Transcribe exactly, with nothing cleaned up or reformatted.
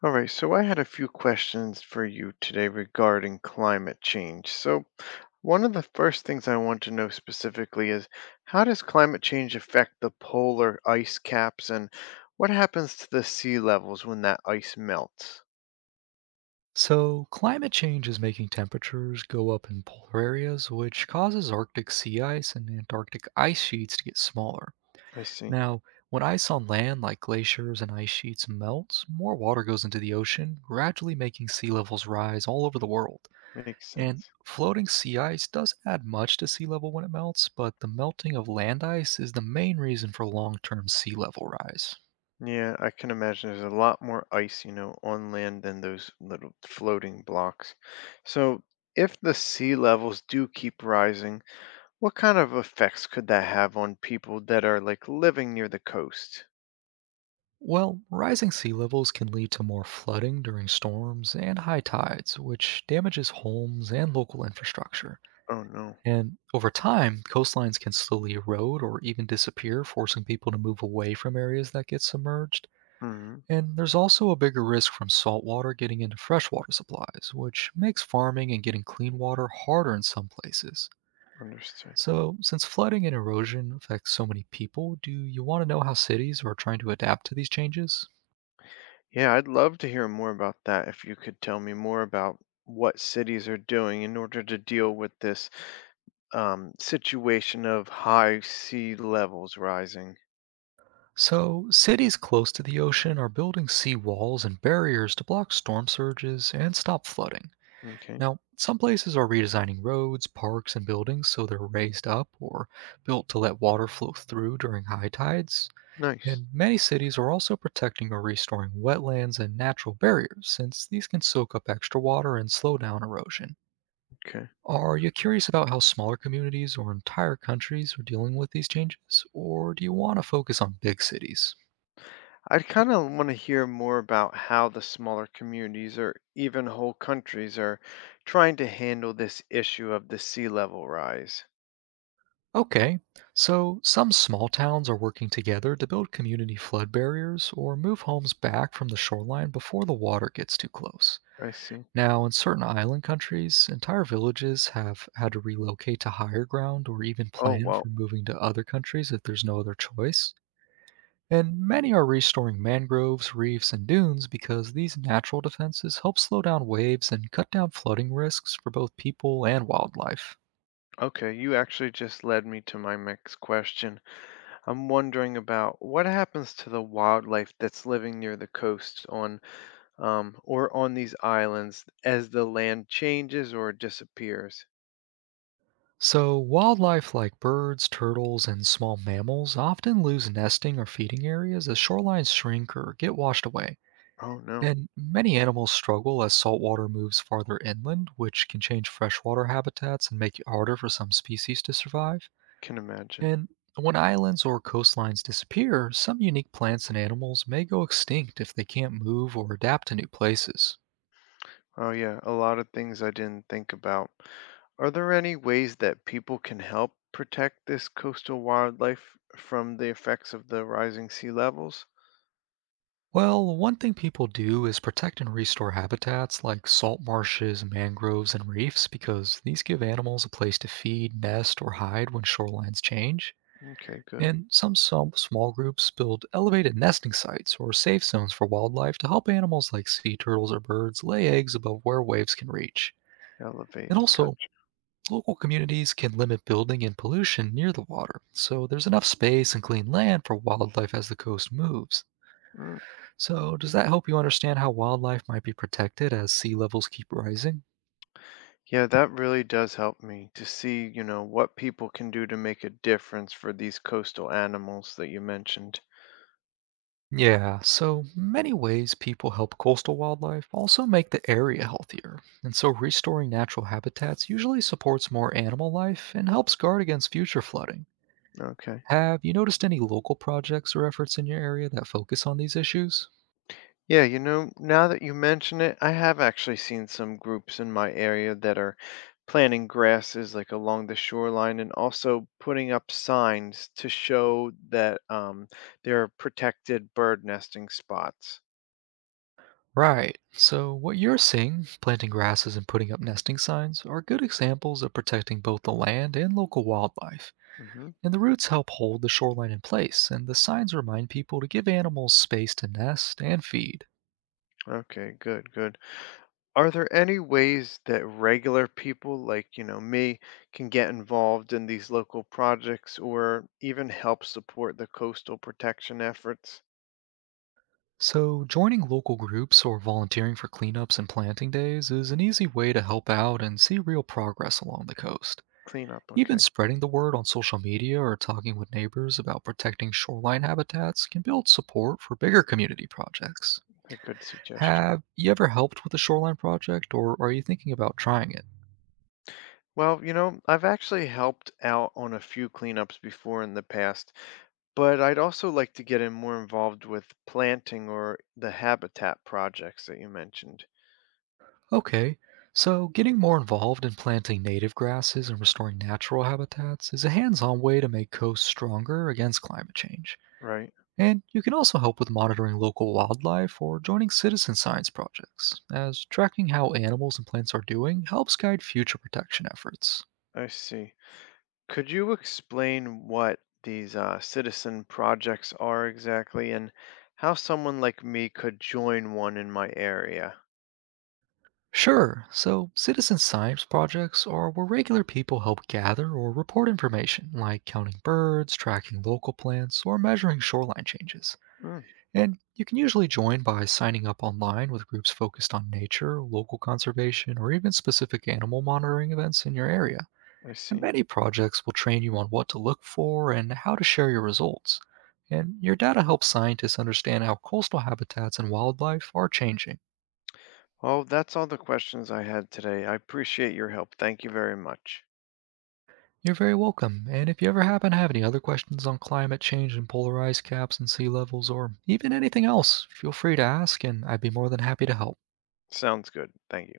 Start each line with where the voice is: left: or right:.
left: All right, so I had a few questions for you today regarding climate change. So, one of the first things I want to know specifically is how does climate change affect the polar ice caps and what happens to the sea levels when that ice melts?
right: So, climate change is making temperatures go up in polar areas, which causes Arctic sea ice and Antarctic ice sheets to get smaller.
left: I see.
right: Now, when ice on land, like glaciers and ice sheets, melts, more water goes into the ocean, gradually making sea levels rise all over the world.
left: Makes
right: And
left: sense.
right: floating sea ice does add much to sea level when it melts, but the melting of land ice is the main reason for long term sea level rise.
left: Yeah, I can imagine there's a lot more ice, you know, on land than those little floating blocks. So, if the sea levels do keep rising, what kind of effects could that have on people that are like living near the coast?
right: Well, rising sea levels can lead to more flooding during storms and high tides, which damages homes and local infrastructure.
left: Oh no.
right: And over time, coastlines can slowly erode or even disappear, forcing people to move away from areas that get submerged.
left: Hmm.
right: And there's also a bigger risk from salt water getting into freshwater supplies, which makes farming and getting clean water harder in some places.
left: Understood.
right: So, since flooding and erosion affect so many people, do you want to know how cities are trying to adapt to these changes?
left: Yeah, I'd love to hear more about that if you could tell me more about what cities are doing in order to deal with this um, situation of high sea levels rising.
right: So, cities close to the ocean are building sea walls and barriers to block storm surges and stop flooding.
left: Okay,
right: Now, some places are redesigning roads, parks, and buildings so they're raised up or built to let water flow through during high tides.
left: nice.
right: And many cities are also protecting or restoring wetlands and natural barriers since these can soak up extra water and slow down erosion.
left: Okay.
right: Are you curious about how smaller communities or entire countries are dealing with these changes, or do you want to focus on big cities?
left: I'd kind of want to hear more about how the smaller communities or even whole countries are trying to handle this issue of the sea level rise.
right: Okay, so some small towns are working together to build community flood barriers or move homes back from the shoreline before the water gets too close.
left: I see.
right: Now, in certain island countries, entire villages have had to relocate to higher ground or even
left: Oh,
right: plan
left: well,
right: for moving to other countries if there's no other choice. And many are restoring mangroves, reefs, and dunes because these natural defenses help slow down waves and cut down flooding risks for both people and wildlife.
left: okay. You actually just led me to my next question. I'm wondering about what happens to the wildlife that's living near the coast on um, or on these islands as the land changes or disappears.
right: So, wildlife like birds, turtles, and small mammals often lose nesting or feeding areas as shorelines shrink or get washed away.
left: Oh, no.
right: And many animals struggle as saltwater moves farther inland, which can change freshwater habitats and make it harder for some species to survive.
left: Can imagine.
right: And when islands or coastlines disappear, some unique plants and animals may go extinct if they can't move or adapt to new places.
left: Oh, yeah. A lot of things I didn't think about. Are there any ways that people can help protect this coastal wildlife from the effects of the rising sea levels?
right: Well, one thing people do is protect and restore habitats like salt marshes, mangroves, and reefs because these give animals a place to feed, nest, or hide when shorelines change.
left: Okay, good.
right: And some, some small groups build elevated nesting sites or safe zones for wildlife to help animals like sea turtles or birds lay eggs above where waves can reach. And
left: Elevated. Got.
right: also, local communities can limit building and pollution near the water, so there's enough space and clean land for wildlife as the coast moves.
left: Mm.
right: So, does that help you understand how wildlife might be protected as sea levels keep rising?
left: Yeah, that really does help me to see, you know, what people can do to make a difference for these coastal animals that you mentioned.
right: Yeah, so many ways people help coastal wildlife also make the area healthier. And so, restoring natural habitats usually supports more animal life and helps guard against future flooding.
left: Okay.
right: Have you noticed any local projects or efforts in your area that focus on these issues?
left: Yeah, you know, now that you mention it, I have actually seen some groups in my area that are planting grasses like along the shoreline and also putting up signs to show that um, there are protected bird nesting spots.
right: Right, so what you're seeing, planting grasses and putting up nesting signs, are good examples of protecting both the land and local wildlife.
left: Hmm.
right: And the roots help hold the shoreline in place, and the signs remind people to give animals space to nest and feed.
left: Okay, good, good. Are there any ways that regular people like, you know, me can get involved in these local projects or even help support the coastal protection efforts?
right: So, joining local groups or volunteering for cleanups and planting days is an easy way to help out and see real progress along the coast.
left: Cleanup,
right: Even
left: okay.
right: spreading the word on social media or talking with neighbors about protecting shoreline habitats can build support for bigger community projects.
left: A good suggestion.
right: Have you ever helped with a shoreline project, or are you thinking about trying it?
left: Well, you know, I've actually helped out on a few cleanups before in the past, but I'd also like to get in more involved with planting or the habitat projects that you mentioned,
right: Okay, so getting more involved in planting native grasses and restoring natural habitats is a hands on way to make coasts stronger against climate change.
left: right?
right: And you can also help with monitoring local wildlife or joining citizen science projects, as tracking how animals and plants are doing helps guide future protection efforts.
left: I see. Could you explain what these uh, citizen projects are exactly and how someone like me could join one in my area?
right: Sure, so citizen science projects are where regular people help gather or report information, like counting birds, tracking local plants, or measuring shoreline changes.
left: Mm.
right: And you can usually join by signing up online with groups focused on nature, local conservation, or even specific animal monitoring events in your area.
left: I
right: And
left: see.
right: many projects will train you on what to look for and how to share your results. And your data helps scientists understand how coastal habitats and wildlife are changing.
left: Well, that's all the questions I had today. I appreciate your help. Thank you very much.
right: You're very welcome. And if you ever happen to have any other questions on climate change and polar ice caps and sea levels, or even anything else, feel free to ask, and I'd be more than happy to help.
left: Sounds good. Thank you.